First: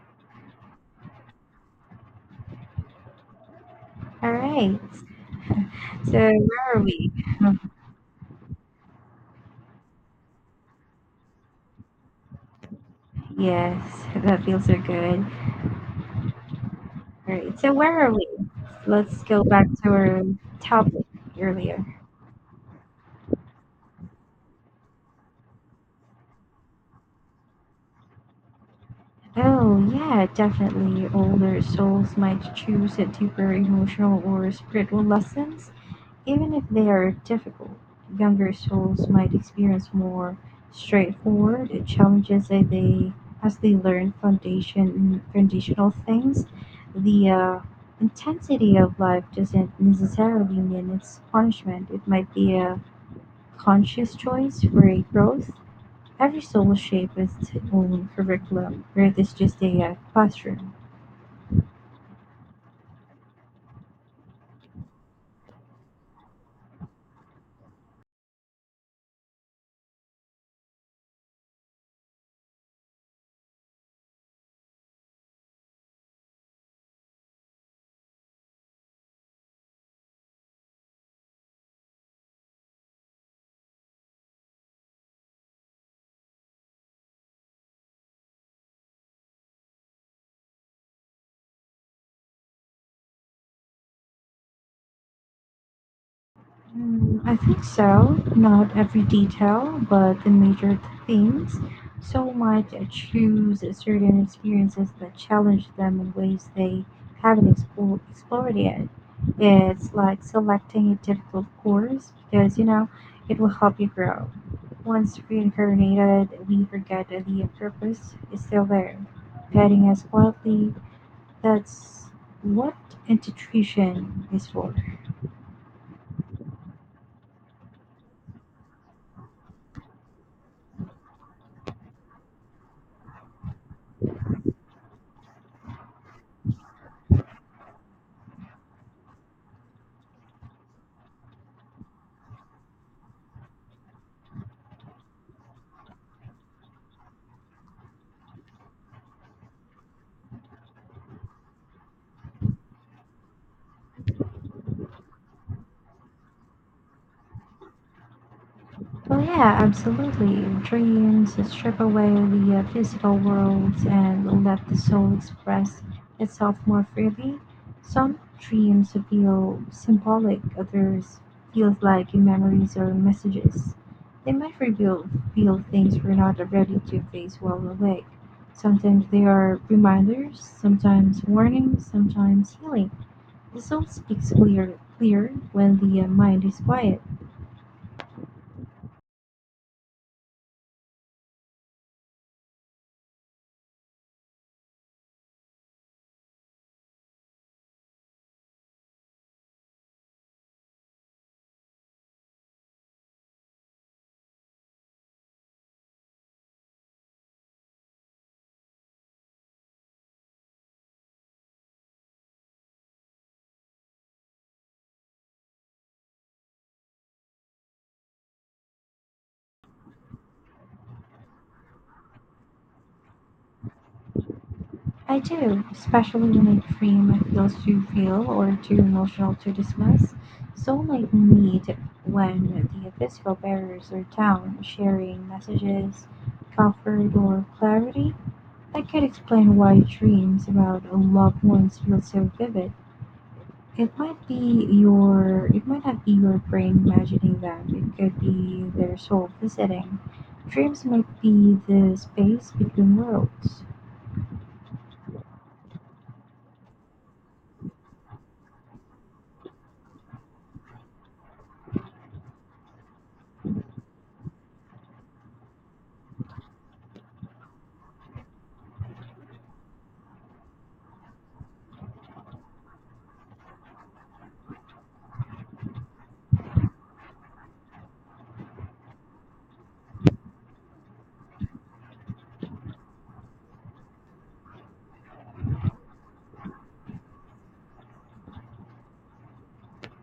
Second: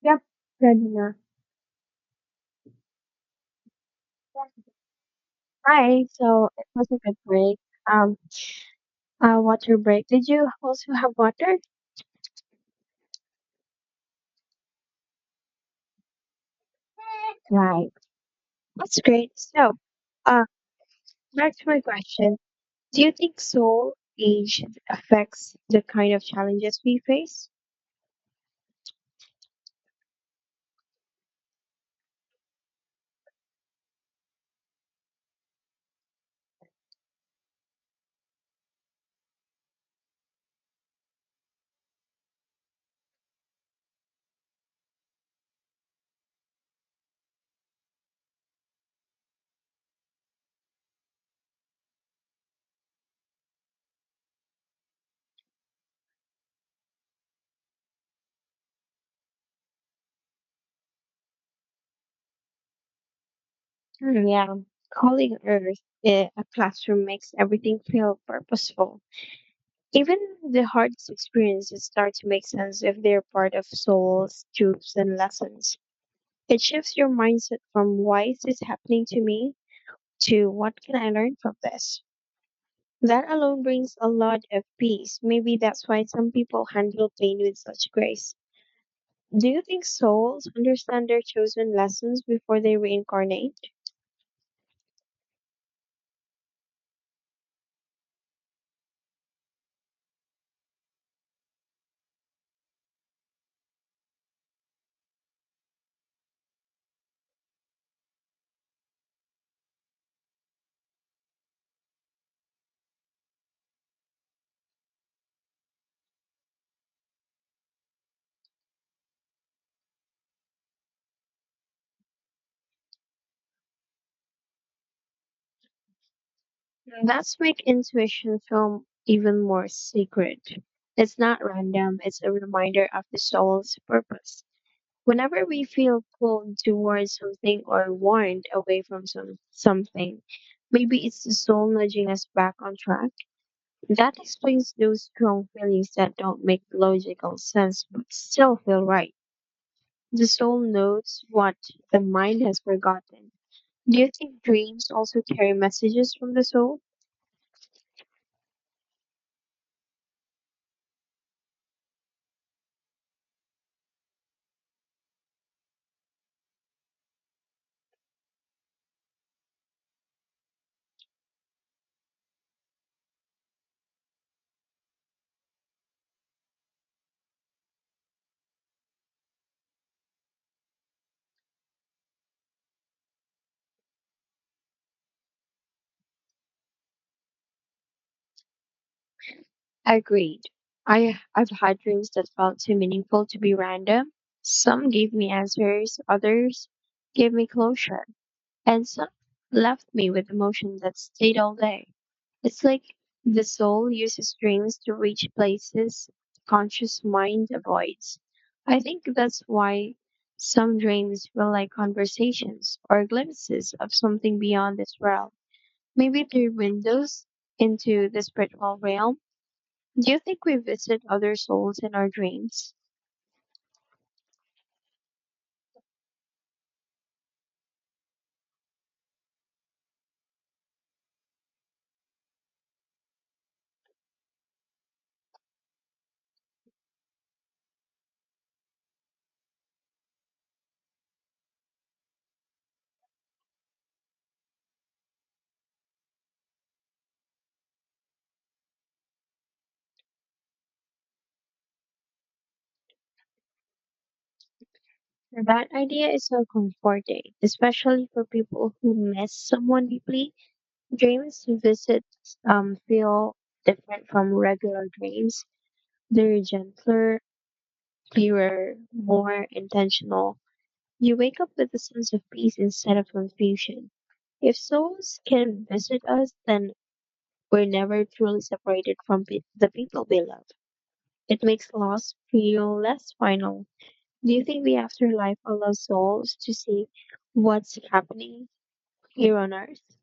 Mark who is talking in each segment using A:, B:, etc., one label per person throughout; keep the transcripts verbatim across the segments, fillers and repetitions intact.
A: Yep, good enough.
B: All right.
A: Hi,
B: So
A: so it
B: where are
A: was a
B: we?
A: good break. Um, uh, water break. Did you also have water?
B: Yes, that feels so good. All right. So
A: Right.
B: where are we?
A: That's
B: Let's
A: great.
B: go back
A: So,
B: to our
A: uh,
B: topic
A: Back to my
B: earlier.
A: question. Do you think soul age affects the kind of challenges we face?
B: Oh yeah, definitely. Older souls might choose a deeper emotional or spiritual lessons, even if they are difficult, younger souls might experience more straightforward challenges as they as they learn foundation foundational things. The uh, intensity of life doesn't necessarily mean it's punishment. It might be a conscious choice for a growth. Every soul shapes its own curriculum. Earth is just a uh, classroom.
A: Hmm, yeah. Calling Earth eh, a classroom makes everything feel purposeful. Even the hardest experiences start to make sense if they're part of soul's truths and lessons. It shifts your mindset from why is this happening to me to what can I learn from this. That alone brings a lot of peace. Maybe that's why some people handle pain with such grace. Do you think souls understand their chosen lessons before they reincarnate?
B: Mm, I think so. Not every detail, but the major themes. So might choose certain experiences that challenge them in ways they haven't explored, explored yet. It's like selecting a difficult course because you know it will help you grow. Once reincarnated, we forget that the purpose is still there, guiding us quietly. That's what intuition is for.
A: That's make intuition film even more sacred. It's not random, it's a reminder of the soul's purpose. Whenever we feel pulled towards something or warned away from some something, maybe it's the soul nudging us back on track. That explains those strong feelings that don't make logical sense but still feel right. The soul knows what the mind has forgotten. Do you think dreams also carry messages from the soul?
B: Oh yeah, absolutely. Dreams strip away the uh, physical world and let the soul express itself more freely. Some dreams feel symbolic, others feel like memories or messages. They might reveal feel things we're not ready to face while awake. Sometimes they are reminders, sometimes warnings, sometimes healing. The soul speaks clear, clear when the uh, mind is quiet.
A: Agreed. I I've had dreams that felt too meaningful to be random. Some gave me answers, others gave me closure, and some left me with emotion that stayed all day. It's like the soul uses dreams to reach places the conscious mind avoids. I think that's why some dreams feel like conversations or glimpses of something beyond this realm. Maybe they're windows into the spiritual realm. Do you think we visit other souls in our dreams?
B: I do, especially when a dream feels too real or too emotional to dismiss. So, might need when the physical barriers are down, sharing messages, comfort, or clarity. That could explain why dreams about loved ones feel so vivid. It might be your, it might not be your brain imagining them. It could be their soul visiting. Dreams might be the space between worlds.
A: That idea is so comforting, especially for people who miss someone deeply. Dreams visits um, feel different from regular dreams. They're gentler, clearer, more intentional. You wake up with a sense of peace instead of confusion. If souls can visit us, then we're never truly separated from pe- the people we love. It makes loss feel less final. Do you think the afterlife allows souls to see what's happening here on Earth?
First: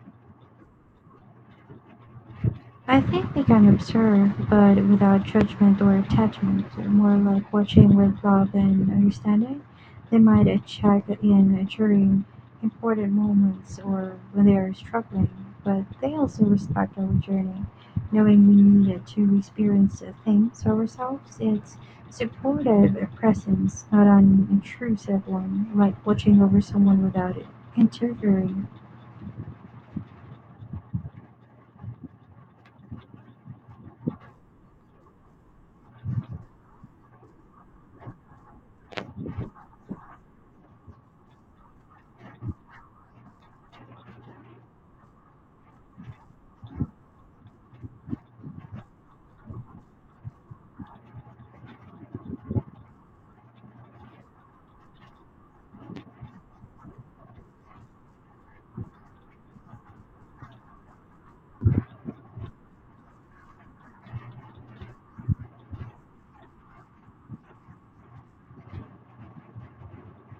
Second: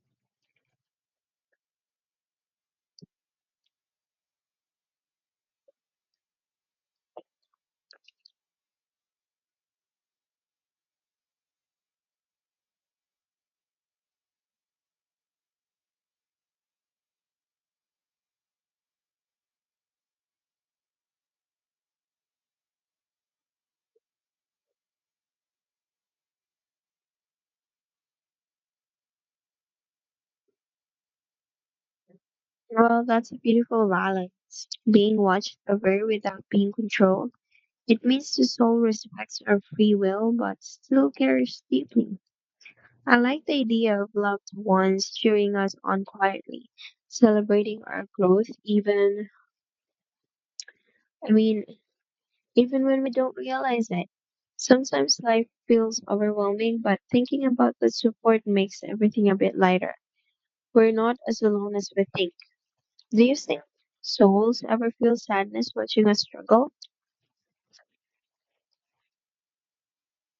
B: I think they can observe, but without judgment or attachment, more like watching with love and understanding. They might uh, check in during important moments or when they are struggling, but they also respect our journey, knowing we need to experience uh, things ourselves. It's supportive presence, not an intrusive one, like watching over someone without interfering.
A: Well, that's a beautiful balance. Being watched over without being controlled. It means the soul respects our free will but still cares deeply. I like the idea of loved ones cheering us on quietly, celebrating our growth even, I mean, even when we don't realize it. Sometimes life feels overwhelming, but thinking about the support makes everything a bit lighter. We're not as alone as we think. Do you think souls ever feel sadness watching us struggle?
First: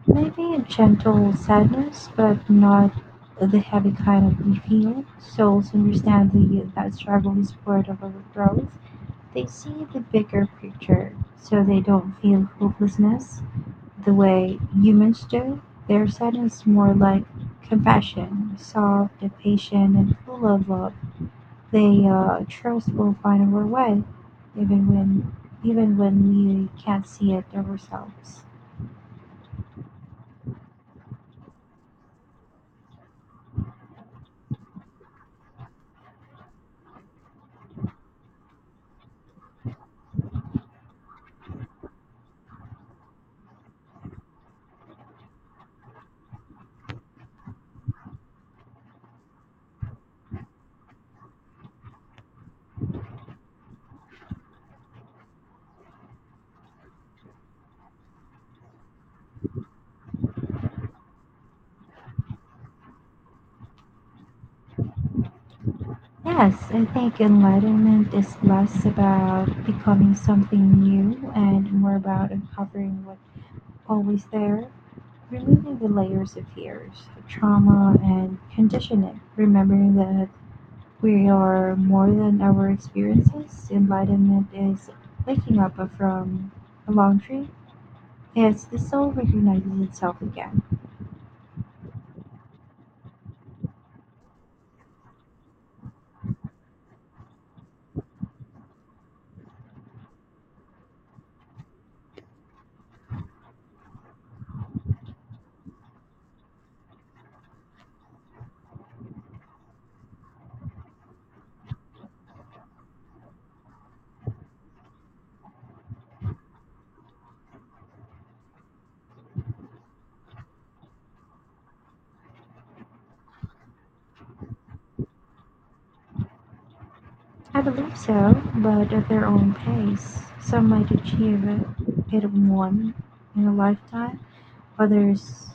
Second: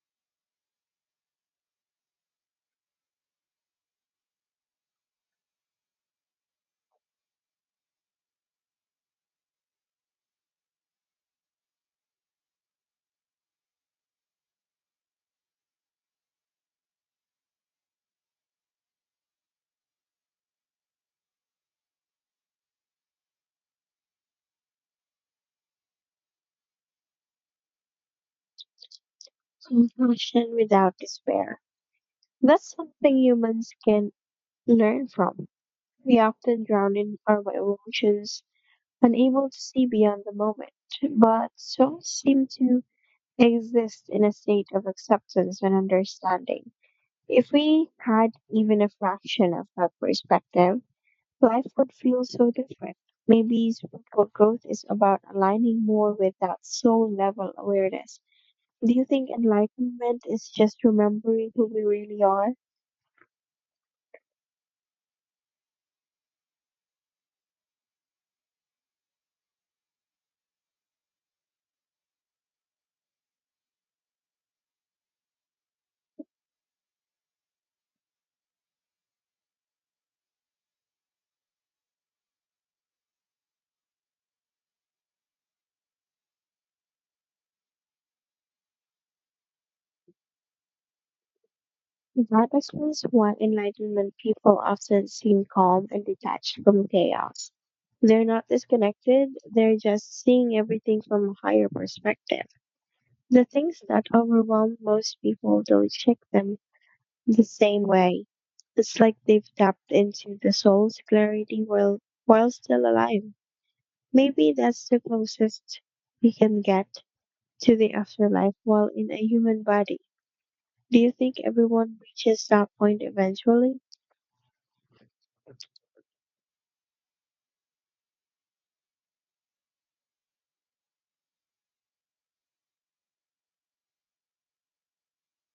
B: Maybe a gentle sadness, but not the heavy kind of we feel. Souls understand the, that struggle is part of our growth. They see the bigger picture, so they don't feel hopelessness the way humans do. Their sadness is more like compassion, soft and patient and full of love. They uh, trust we'll find our way, even when even when we can't see it ourselves.
A: Compassion without despair. That's something humans can learn from. We often drown in our emotions, unable to see beyond the moment, but souls seem to exist in a state of acceptance and understanding. If we had even a fraction of that perspective, life would feel so different. Maybe spiritual growth is about aligning more with that soul level awareness. Do you think enlightenment is just remembering who we really are?
B: Yes, I think enlightenment is less about becoming something new and more about uncovering what's always there, removing the layers of fears, trauma, and conditioning, remembering that we are more than our experiences. Enlightenment is waking up from a long dream. It's the soul recognizes itself again.
A: That explains why enlightenment people often seem calm and detached from chaos. They're not disconnected, they're just seeing everything from a higher perspective. The things that overwhelm most people don't shake them the same way. It's like they've tapped into the soul's clarity while, while still alive. Maybe that's the closest we can get to the afterlife while in a human body. Do you think everyone reaches that point eventually?
B: I believe so, but at their own pace. Some might achieve it in one in a lifetime, others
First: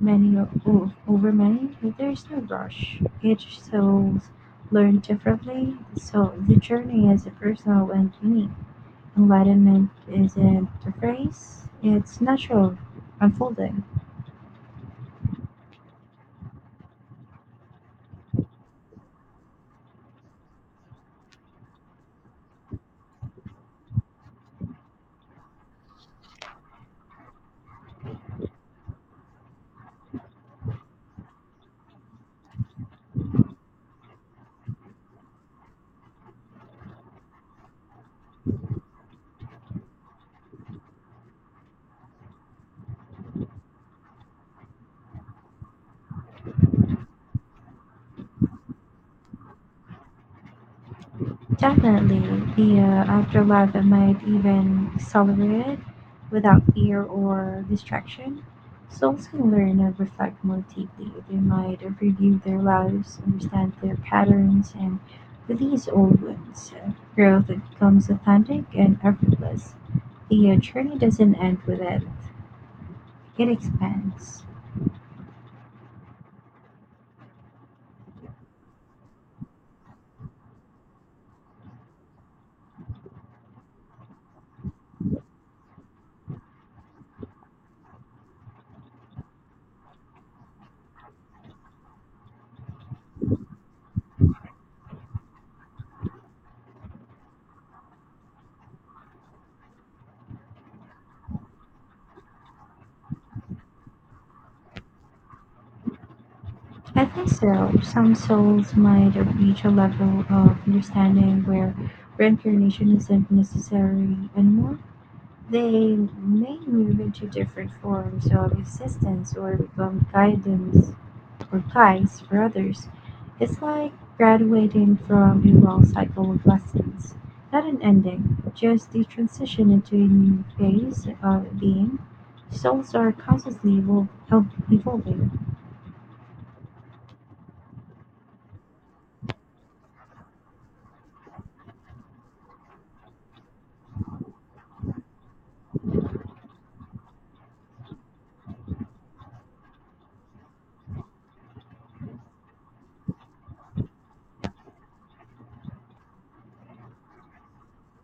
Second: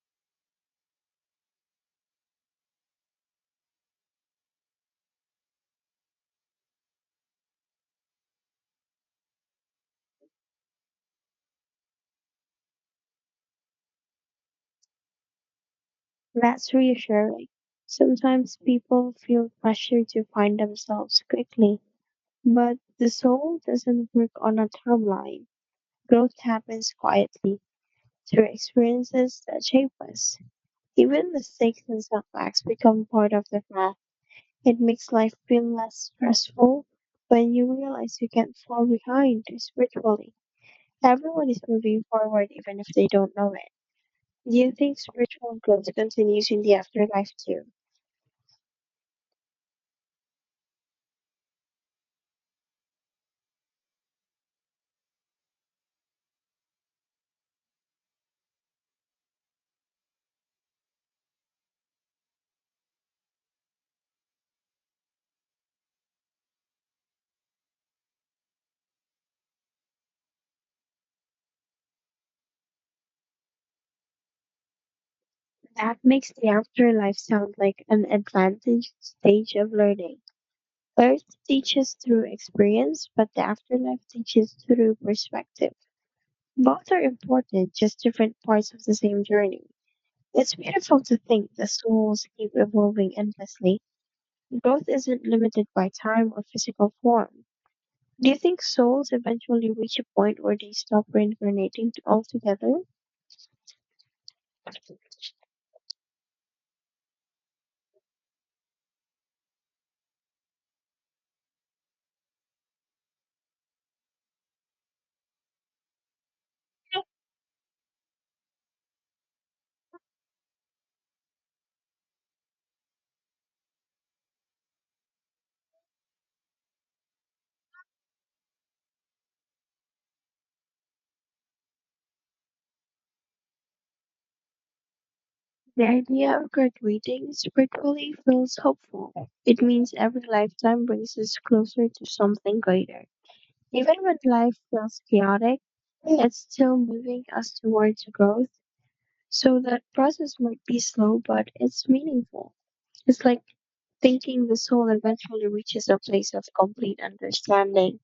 B: many o- o- over many. There is no rush. Each soul learns differently, so the journey is personal and unique. Enlightenment isn't a phrase; it's natural unfolding.
A: That's reassuring. Sometimes people feel pressure to find themselves quickly, but the soul doesn't work on a timeline. Growth happens quietly through experiences that shape us. Even mistakes and setbacks become part of the path. It makes life feel less stressful when you realize you can't fall behind spiritually. Everyone is moving forward even if they don't know it. Do you think spiritual growth continues in the afterlife too?
B: Definitely, the uh, afterlife might even accelerate it without fear or distraction. Souls can learn and reflect more deeply. They might review their lives, understand their patterns, and release old wounds. Uh, Growth becomes authentic and effortless. The uh, journey doesn't end with it, it expands.
A: That makes the afterlife sound like an advanced stage of learning. Earth teaches through experience, but the afterlife teaches through perspective. Both are important, just different parts of the same journey. It's beautiful to think that souls keep evolving endlessly. Growth isn't limited by time or physical form. Do you think souls eventually reach a point where they stop reincarnating t- altogether?
B: I think so. Some souls might reach a level of understanding where reincarnation isn't necessary anymore. They may move into different forms of existence or become guidance or guides for others. It's like graduating from a long cycle of lessons. Not an ending, just the transition into a new phase of being. Souls are constantly evol- evolving.
A: The idea of graduating spiritually feels hopeful. It means every lifetime brings us closer to something greater. Even when life feels chaotic, it's still moving us towards growth, so that process might be slow, but it's meaningful. It's like thinking the soul eventually reaches a place of complete understanding.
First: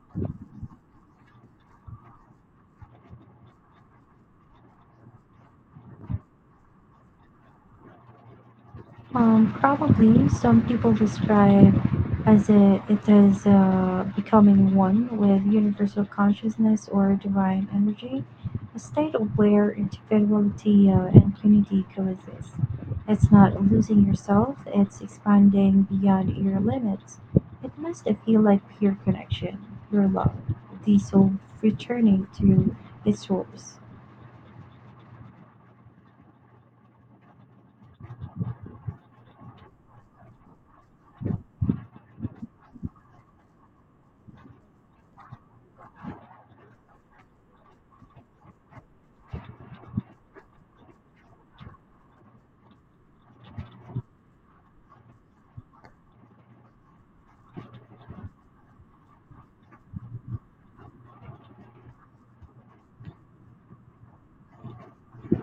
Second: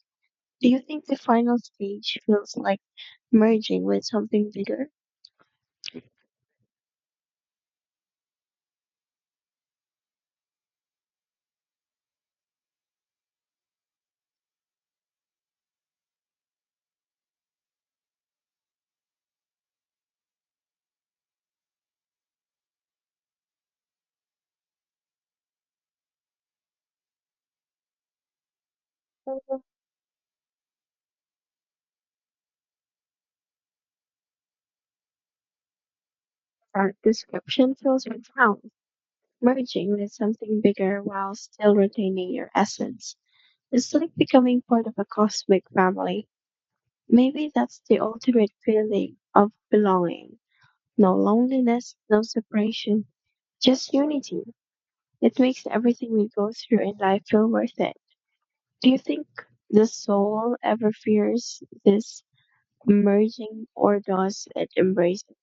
A: Do you think the final stage feels like merging with something bigger?
B: Um, probably some people describe as a, it as uh, becoming one with universal consciousness or divine energy, a state of where individuality uh, and unity coexist. It's not losing yourself; it's expanding beyond your limits. It must feel like pure connection,
A: That
B: pure love, the soul returning to its source.
A: description feels profound. Merging with something bigger while still retaining your essence. It's like becoming part of a cosmic family. Maybe that's the ultimate feeling of belonging. No loneliness, no separation, just unity. It makes everything we go through in life feel worth it. Do you think the soul ever fears this merging or does it embrace it?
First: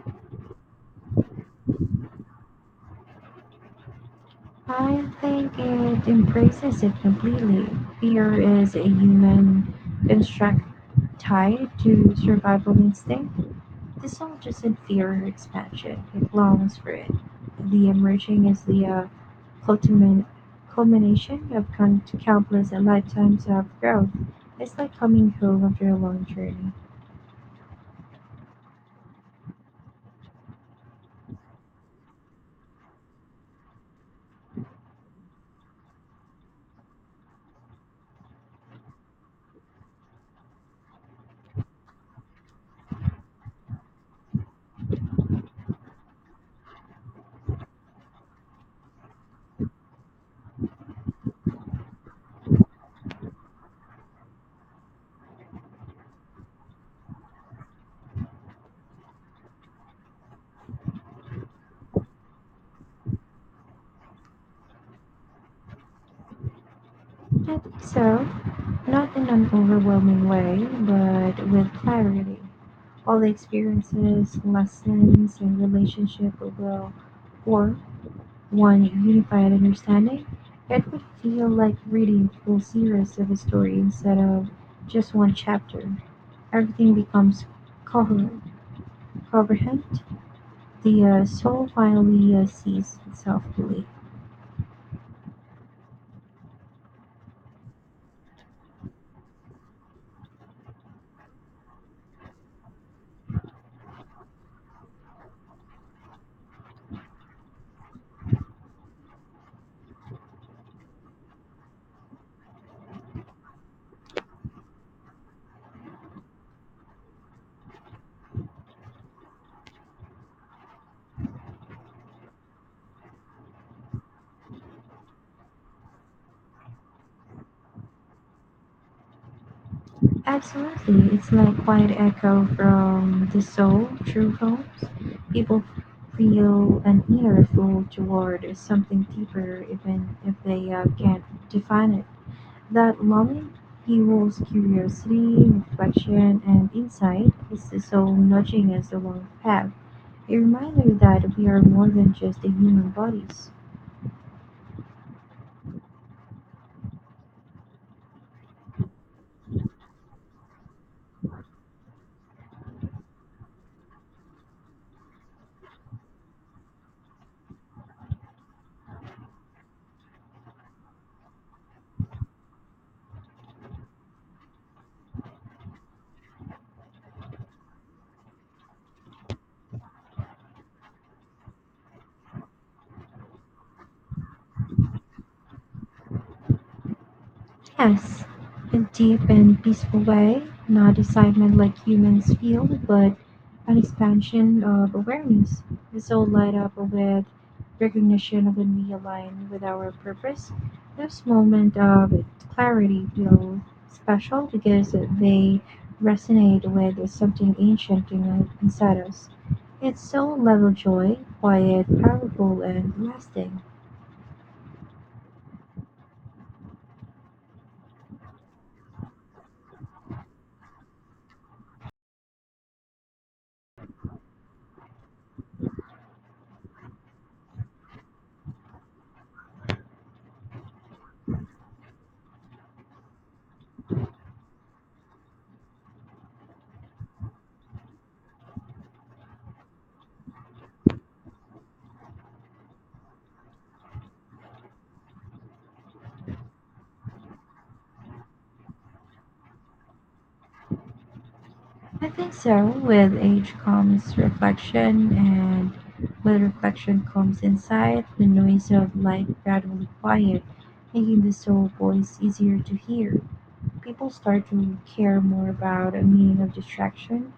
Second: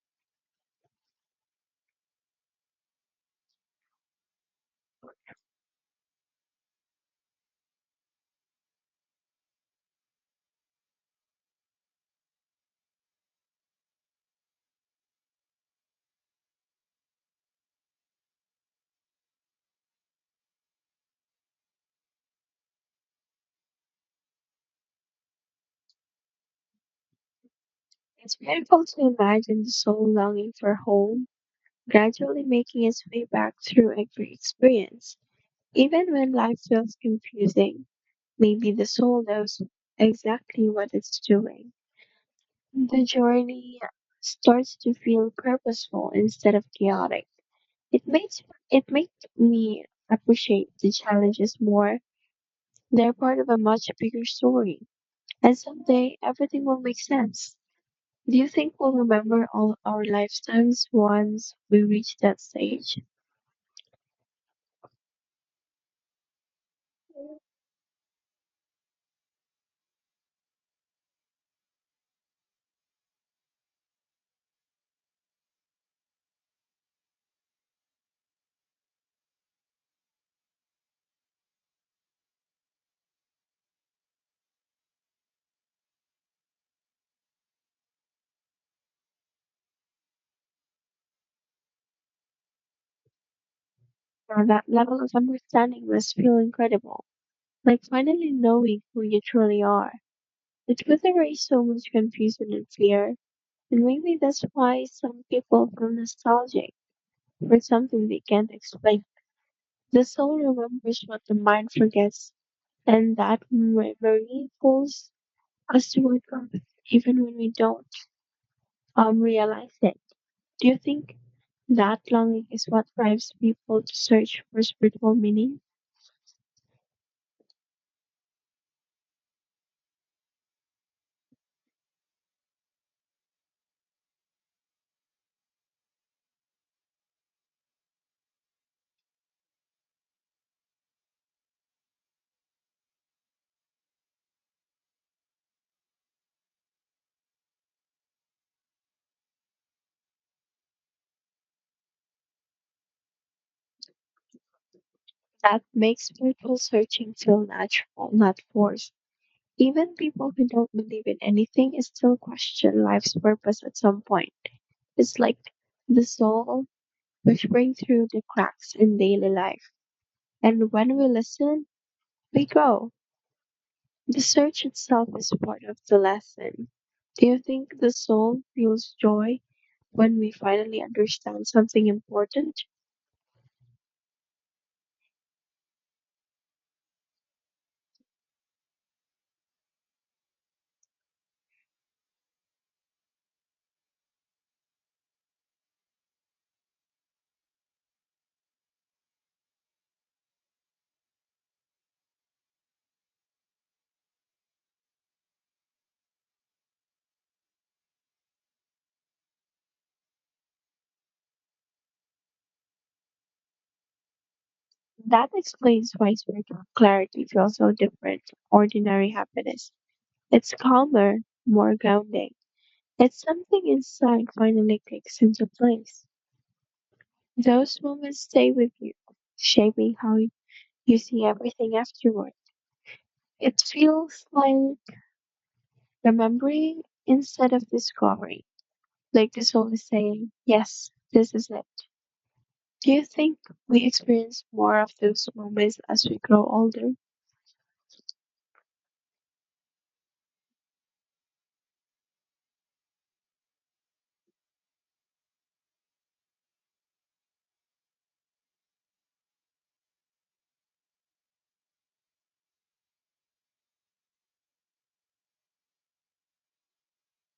B: I think it embraces it completely. Fear is a human construct tied to survival instinct. The soul doesn't fear expansion, it longs for it. The emerging is the uh, culmin- culmination of con- countless lifetimes of growth. It's like coming home after a long journey.
A: It's beautiful to imagine the soul longing for home, gradually making its way back through every experience. Even when life feels confusing, maybe the soul knows exactly what it's doing. The journey starts to feel purposeful instead of chaotic. It makes it makes me appreciate the challenges more. They're part of a much bigger story, and someday everything will make sense. Do you think we'll remember all our lifetimes once we reach that stage?
B: I think so, not in an overwhelming way, but with clarity. All the experiences, lessons, and relationship will grow for one unified understanding. It would feel like reading a full series of a story instead of just one chapter. Everything becomes coherent. coherent. The uh, soul finally uh, sees itself fully.
A: Now, that level of understanding must feel incredible, like finally knowing who you truly are. It would erase so much confusion and fear, and maybe that's why some people feel nostalgic for something they can't explain. The soul remembers what the mind forgets, and that memory pulls us to work on, even when we don't um, realize it. Do you think that longing is what drives people to search for spiritual meaning?
B: Absolutely. It's like quiet echo from the soul through poems. People feel an inner pull toward something deeper even if they uh, can't define it. That longing fuels curiosity, reflection, and insight. It's the soul nudging us along the path. A reminder that we are more than just the human bodies.
A: That makes spiritual searching feel natural, not forced. Even people who don't believe in anything is still question life's purpose at some point. It's like the soul whispering through the cracks in daily life. And when we listen, we grow. The search itself is part of the lesson. Do you think the soul feels joy when we finally understand something important?
B: Yes, a deep and peaceful way, not excitement like humans feel, but an expansion of awareness. This all light up with recognition when we align with our purpose. This moment of clarity feel special because they resonate with something ancient in- inside us. It's so level joy, quiet, powerful, and lasting.
A: That explains why spiritual clarity feels so different from ordinary happiness. It's calmer, more grounding. It's something inside finally clicks into place. Those moments stay with you, shaping how you see everything afterward. It feels like remembering instead of discovering. Like the soul is saying, yes, this is it. Do you think we experience more of those moments as we grow older?
B: I think so. With age comes reflection, and with reflection comes insight. The noise of life gradually quiet, making the soul voice easier to hear. People start to care more about a meaning of distraction.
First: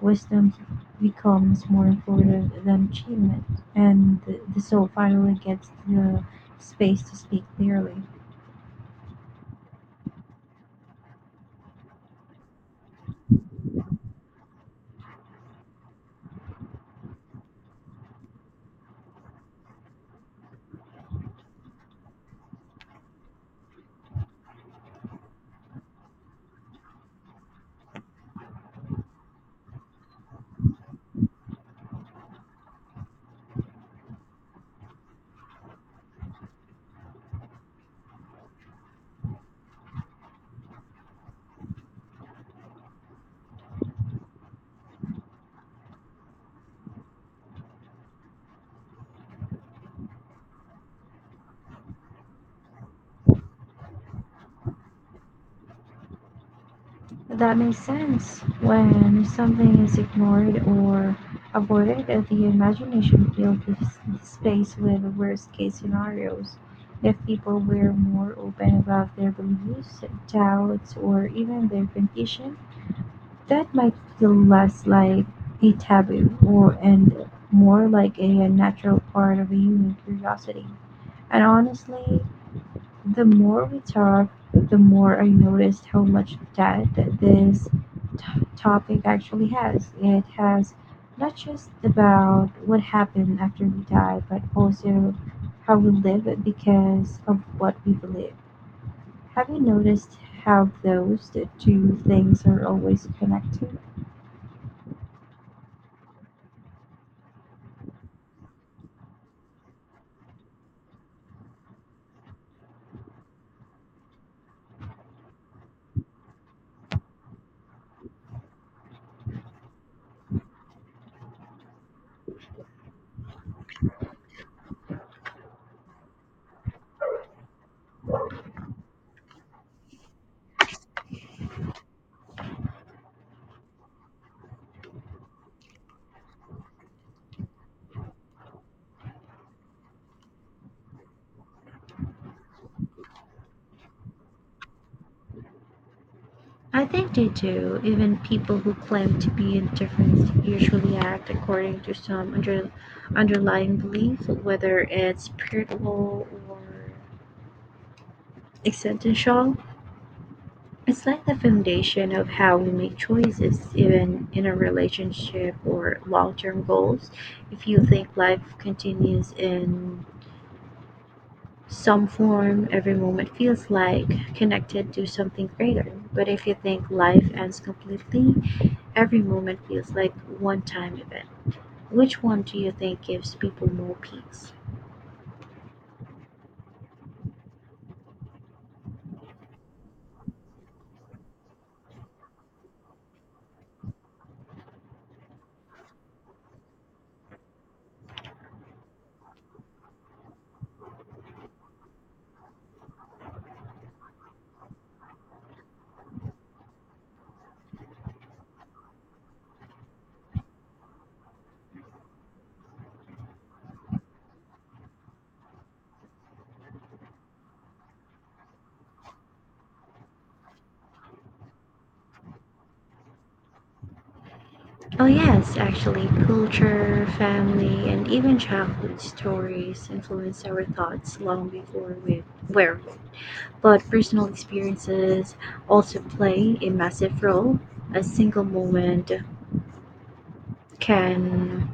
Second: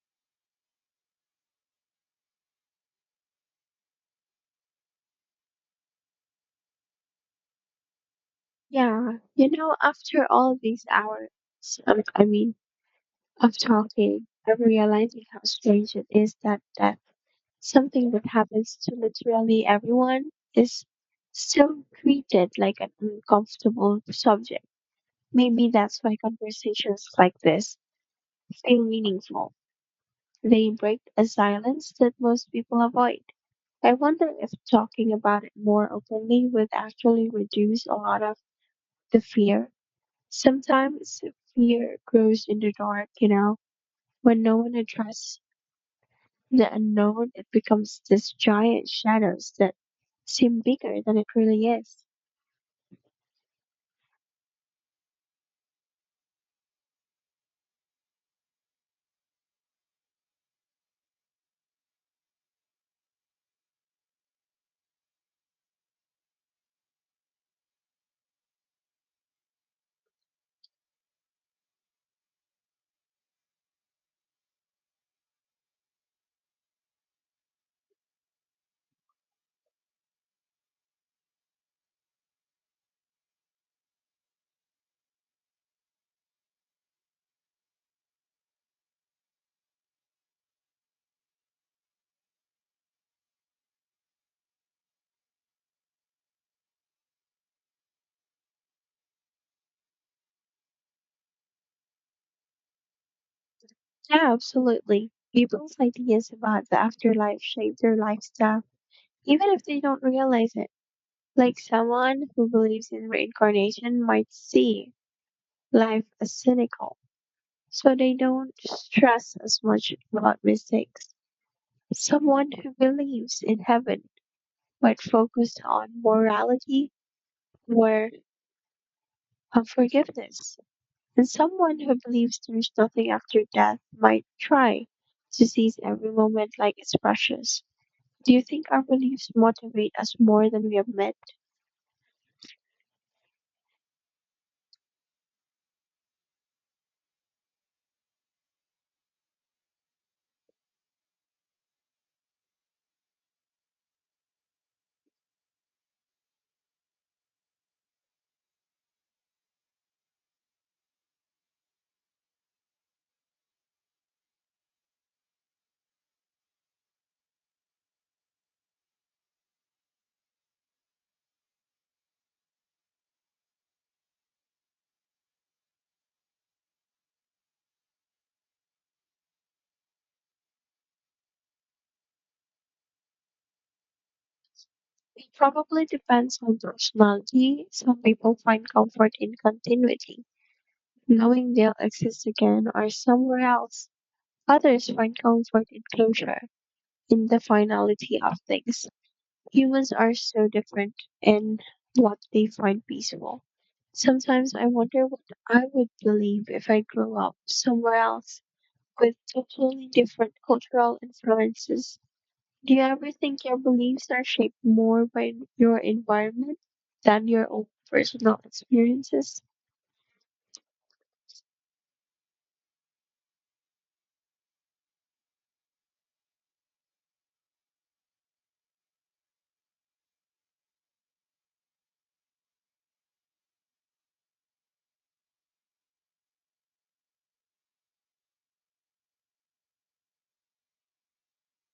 B: Wisdom becomes more important than achievement, and the, the soul finally gets the space to speak clearly.
A: Yeah, you know, after all these hours, um, I mean, of talking, I'm realizing how strange it is that, that something that happens to literally everyone is still treated like an uncomfortable subject. Maybe that's why conversations like this feel meaningful. They break a silence that most people avoid. I wonder if talking about it more openly would actually reduce a lot of the fear. Sometimes fear grows in the dark, you know, when no one addresses the unknown, it becomes this giant shadows that seem bigger than it really is.
B: That makes sense. When something is ignored or avoided, uh, the imagination fills the s- space with worst case scenarios. If people were more open about their beliefs, doubts, or even their condition, that might feel less like a taboo or and more like a natural part of a human curiosity. And honestly, the more we talked, the more I noticed how much depth this t- topic actually has. It has not just about what happened after we die, but also how we live because of what we believe. Have you noticed how those two things are always connected?
A: Yeah, absolutely. People's ideas about the afterlife shape their lifestyle, even if they don't realize it. Like someone who believes in reincarnation might see life as cynical so they don't stress as much about mistakes. Someone who believes in heaven but focused on morality or on forgiveness. And someone who believes there's nothing after death might try to seize every moment like it's precious. Do you think our beliefs motivate us more than we admit?
B: I think they do. Even people who claim to be indifferent usually act according to some under, underlying belief, whether it's spiritual or existential. It's like the foundation of how we make choices, even in a relationship or long term goals. If you think life continues in some form, every moment feels like connected to something greater. But if you think life ends completely, every moment feels like one time event. Which one do you think gives people more peace?
A: It probably depends on personality. Some people find comfort in continuity, knowing they'll exist again or somewhere else. Others find comfort in closure, in the finality of things. Humans are so different in what they find peaceful. Sometimes I wonder what I would believe if I grew up somewhere else with totally different cultural influences. Do you ever think your beliefs are shaped more by your environment than your own personal experiences?
B: Oh, yes, actually, culture, family, and even childhood stories influence our thoughts long before we were. But personal experiences also play a massive role. A single moment can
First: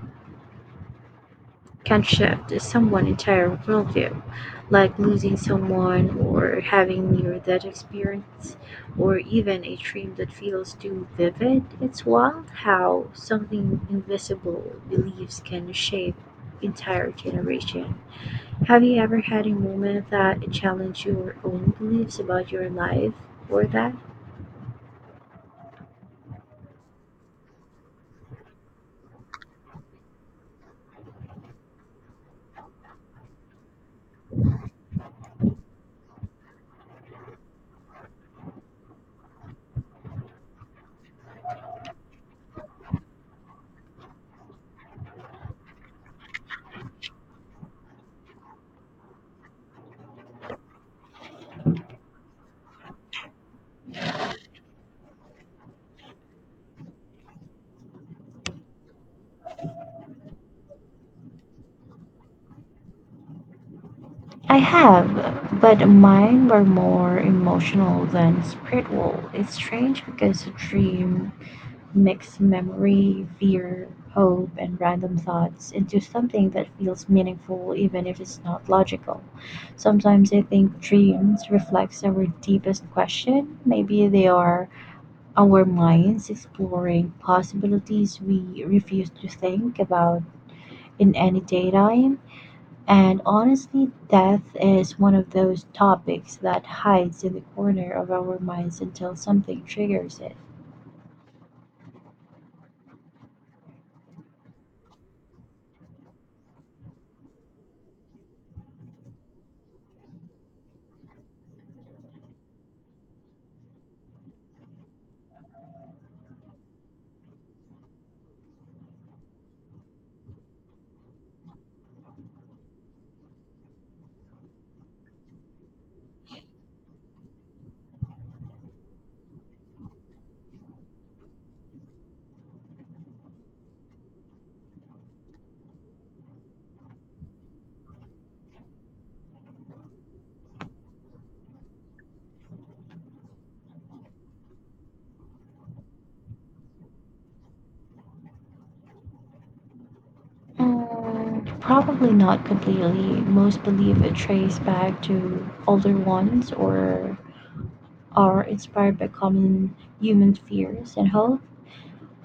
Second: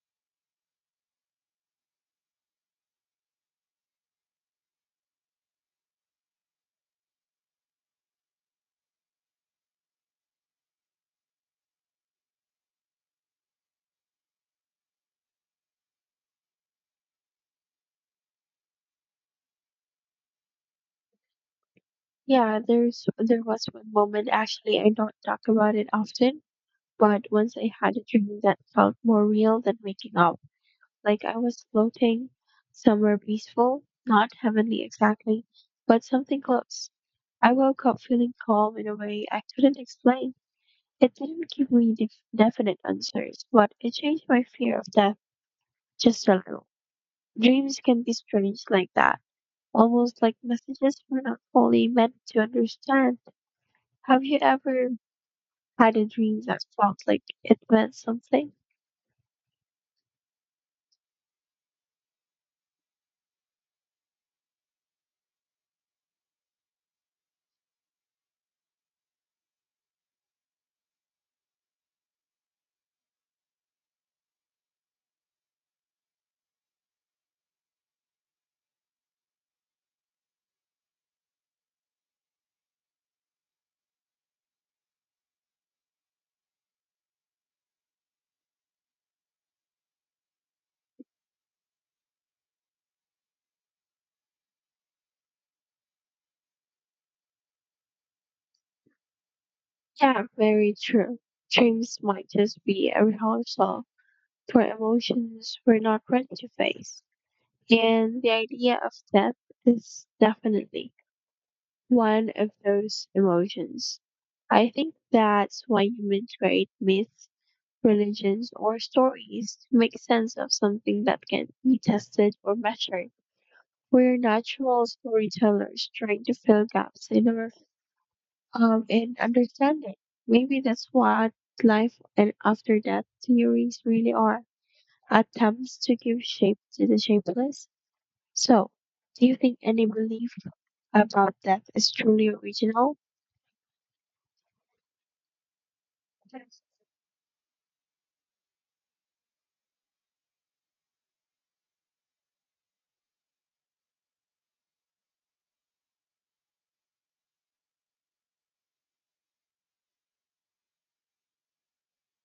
B: can shift someone's entire worldview, like losing someone or having near death experience or even a dream that feels too vivid. It's wild how something invisible beliefs can shape entire generation. Have you ever had a moment that challenged your own beliefs about
A: Yeah,
B: your
A: there's
B: life
A: there was
B: or
A: one
B: that?
A: moment, actually. I don't talk about it often, but once I had a dream that felt more real than waking up, like I was floating somewhere peaceful, not heavenly exactly, but something close. I woke up feeling calm in a way I couldn't explain. It didn't give me def- definite answers, but it changed my fear of death just a little. Dreams can be strange like that, almost like messages we're not fully meant to understand. Have you ever had a dream that felt like it meant something?
B: I have, but mine were more emotional than spiritual. It's strange because a dream mix memory, fear, hope, and random thoughts into something that feels meaningful even if it's not logical. Sometimes I think dreams reflects our deepest question. Maybe they are our minds exploring possibilities we refuse to think about in any daytime. And honestly, death is one of those topics that hides in the corner of our minds until something triggers
A: Yeah,
B: it.
A: very true. Dreams might just be a rehearsal for emotions we're not ready to face. And the idea of death is definitely one of those emotions. I think that's why humans create myths, religions, or stories to make sense of something that can be tested or measured. We're natural storytellers trying to fill gaps in our um, and understanding. Maybe that's what life and after death theories really are, attempts to give shape to the shapeless. So, do you think any belief about death is truly original?
B: Mm, probably not completely. Most believe it trace back to older ones or are inspired by common human fears and hope.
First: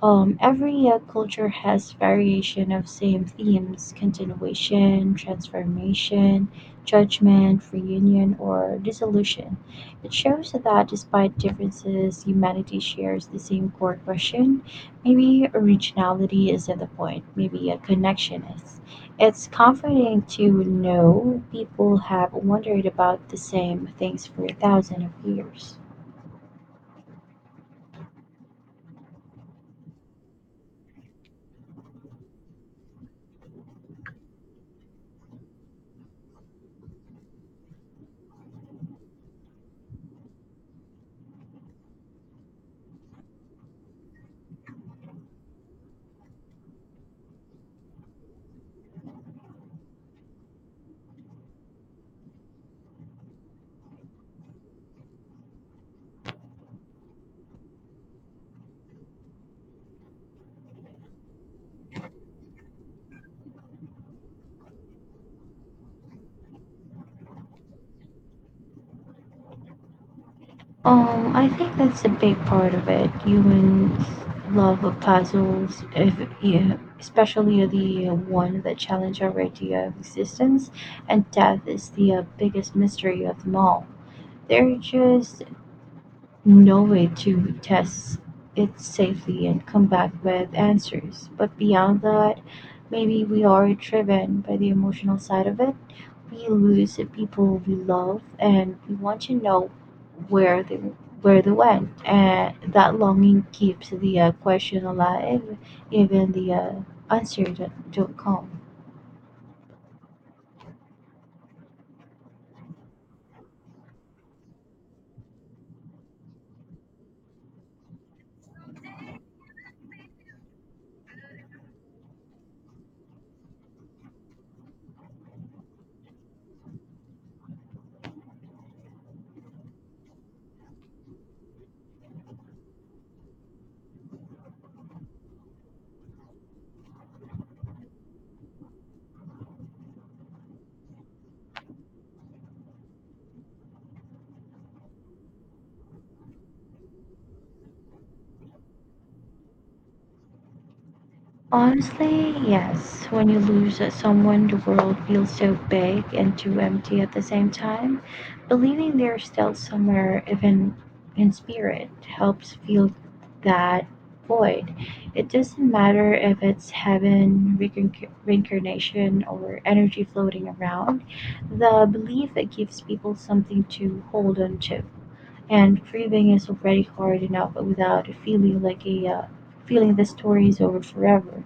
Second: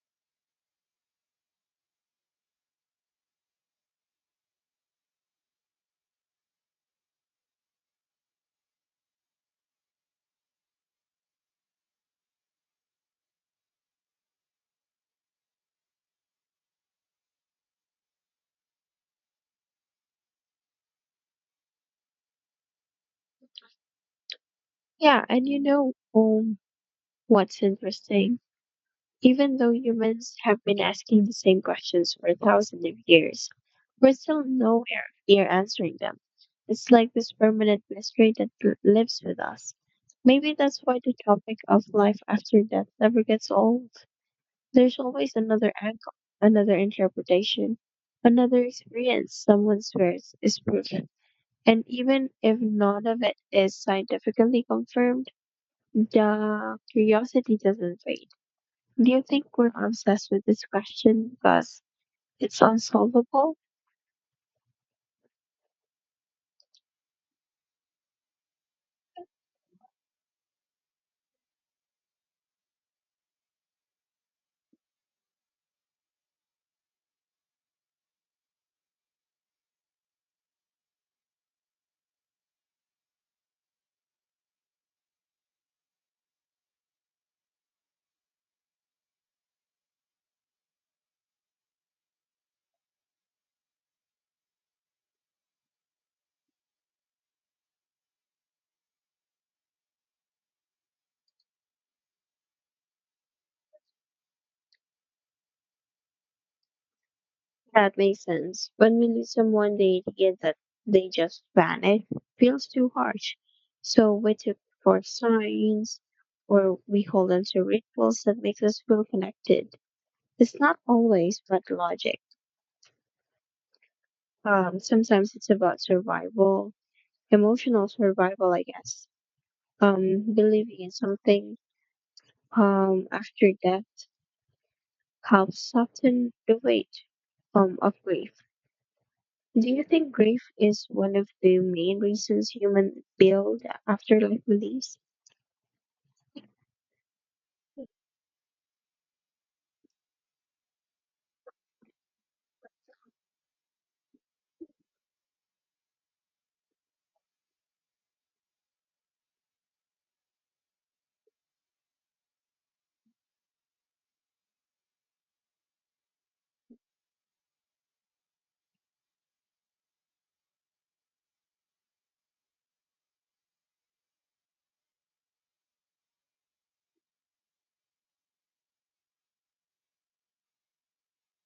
B: Um, every uh, culture has variation of same themes: continuation, transformation, judgment, reunion, or dissolution. It shows that despite differences, humanity shares the same core question. Maybe originality isn't the point. Maybe a connection is. It's comforting to know people have wondered about the same things for thousands
A: Yeah,
B: of
A: and you
B: years.
A: know um, What's interesting? Even though humans have been asking the same questions for thousands of years, we're still nowhere near answering them. It's like this permanent mystery that l- lives with us. Maybe that's why the topic of life after death never gets old. There's always another angle, another interpretation, another experience someone swears is proven. And even if none of it is scientifically confirmed, the curiosity doesn't fade. Do you think we're obsessed with this question because it's unsolvable?
B: Um, I think that's a big part of it. Humans love the puzzles, if, yeah, especially the uh, one that challenge our idea of existence, and death is the uh, biggest mystery of them all. There's just no way to test it safely and come back with answers. But beyond that, maybe we are driven by the emotional side of it. We lose the people we love and we want to know where they where they went, and that longing keeps the uh, question alive even the uh, answer don't,
A: That
B: don't
A: makes
B: come.
A: sense. When we lose someone, they get that they just vanish. Feels too harsh. So we took for signs, or we hold on to rituals that makes us feel connected. It's not always but logic. Um, sometimes it's about survival, emotional survival, I guess. Um, believing in something um after death helps soften the weight um, of grief. Do you think grief is one of the main reasons humans build afterlife beliefs?
B: Honestly, yes. When you lose someone, the world feels so big and too empty at the same time. Believing they're still somewhere, even in spirit, helps fill that void. It doesn't matter if it's heaven, reincarn- reincarnation, or energy floating around. The belief it gives people something to hold on to. And grieving is already hard enough without feeling like a uh, feeling the story is over forever.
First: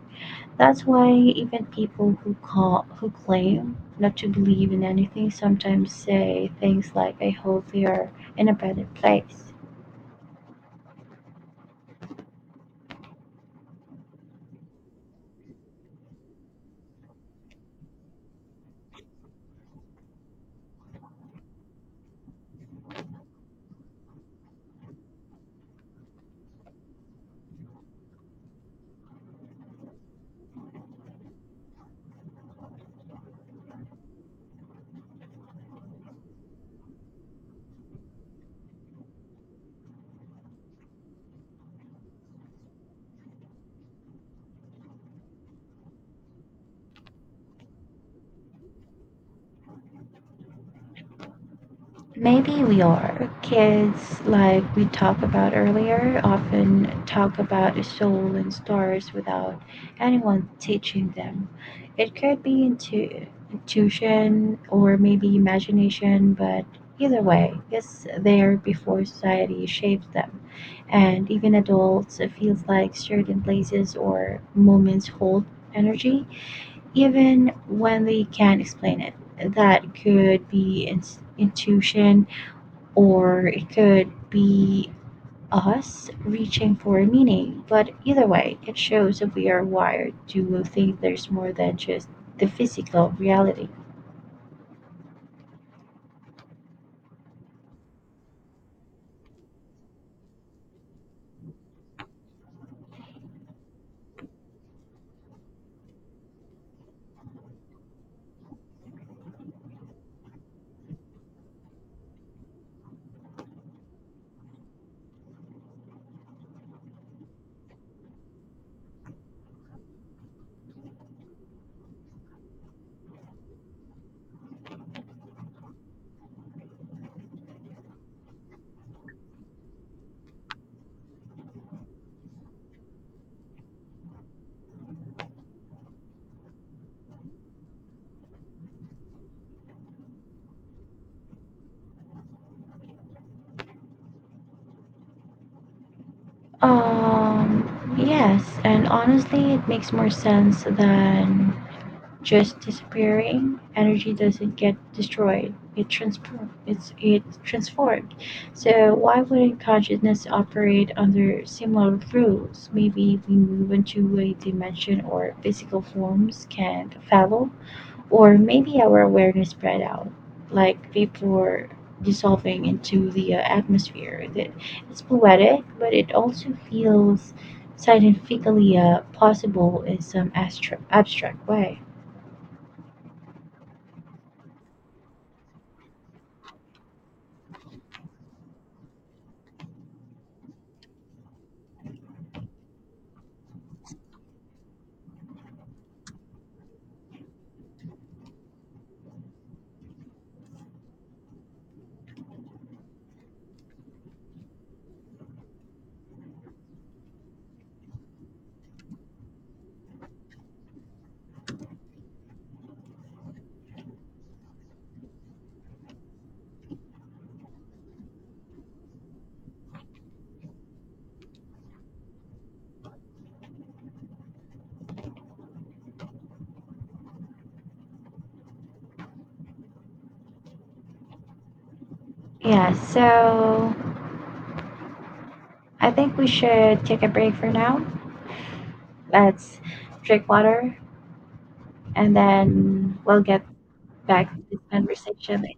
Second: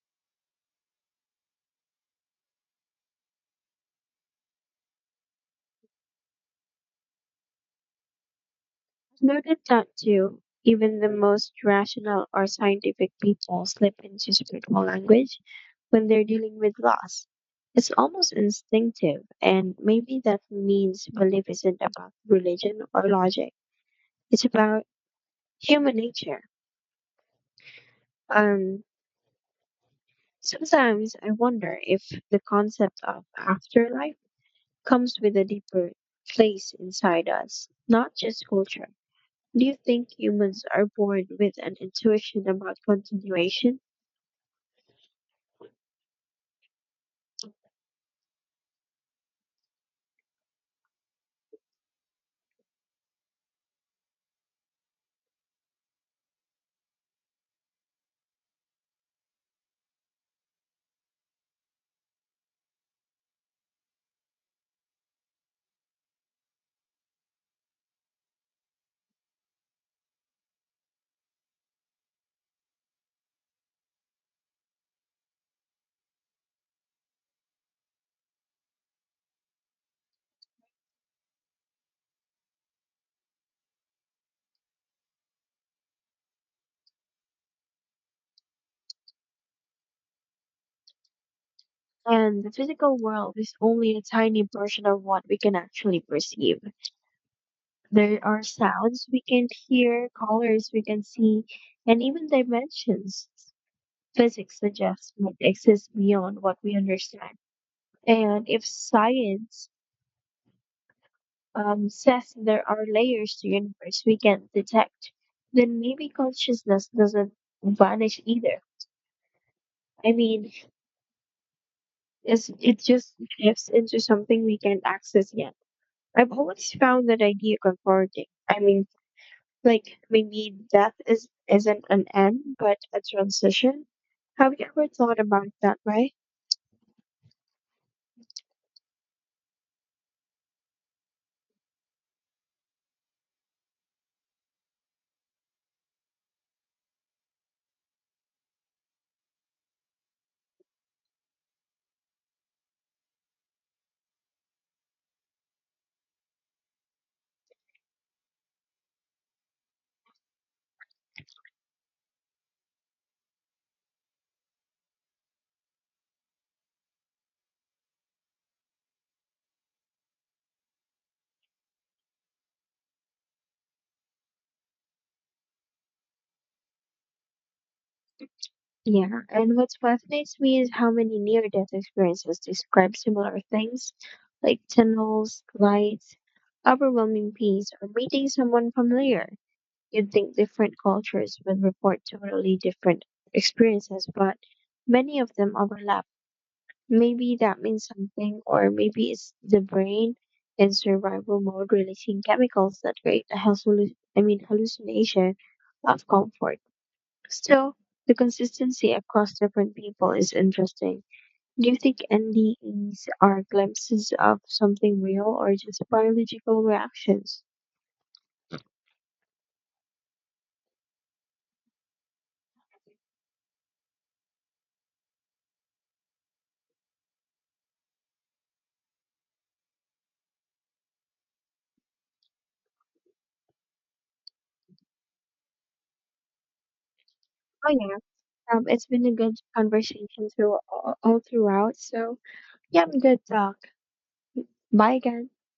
B: That's why even people who call who claim not to believe in anything sometimes say things like I hope we are in a better place.
A: Noted that too. Even the most rational or scientific people slip into spiritual language when they're dealing with loss. It's almost instinctive, and maybe that means belief isn't about religion or logic. It's about human nature. Um, Sometimes I wonder if the concept of afterlife comes with a deeper place inside us, not just culture. Do you think humans are born with an intuition about continuation?
B: Maybe we are. Kids, like we talked about earlier, often talk about the soul and stars without anyone teaching them. It could be intu- intuition or maybe imagination, but either way, it's there before society shapes them. And even adults, it feels like certain places or moments hold energy, even when they can't explain it. That could be in- intuition or it could be us reaching for a meaning. But either way, it shows that we are wired to think there's more than just
A: And
B: the
A: the physical
B: physical
A: world is
B: reality.
A: only a tiny portion of what we can actually perceive. There are sounds we can hear, colors we can see, and even dimensions physics suggests might exist beyond what we understand. And if science um, says there are layers to universe we can't detect, then maybe consciousness doesn't vanish either. I mean, it's, it just shifts into something we can't access yet. I've always found that idea comforting. I mean, like maybe death is isn't an end, but a transition. Have you ever thought about it that way?
B: Um, yes, and honestly, it makes more sense than just disappearing. Energy doesn't get destroyed. It transform it's it's transformed. So why wouldn't consciousness operate under similar rules? Maybe we move into a dimension or physical forms can follow, or maybe our awareness spread out like vapor dissolving into the uh, atmosphere. That it's poetic, but it also feels scientifically uh,
A: Yeah, and what
B: possible in some
A: fascinates me is
B: astro-
A: how many
B: abstract
A: near-death
B: way.
A: experiences describe similar things, like tunnels, lights, overwhelming peace, or meeting someone familiar. You'd think different cultures would report totally different experiences, but many of them overlap. Maybe that means something, or maybe it's the brain in survival mode releasing chemicals that create a hallucin I mean hallucination of comfort. Still, the consistency across different people is interesting. Do you think N D Es are glimpses of something real or just biological reactions?
B: Yeah, so I think we should take a break for
A: Oh,
B: now.
A: yeah. Um, it's been a good
B: Let's
A: conversation
B: drink
A: through
B: water
A: all, all throughout.
B: and
A: So, yeah,
B: then we'll
A: good
B: get
A: talk.
B: back to this
A: Bye, guys.
B: conversation later.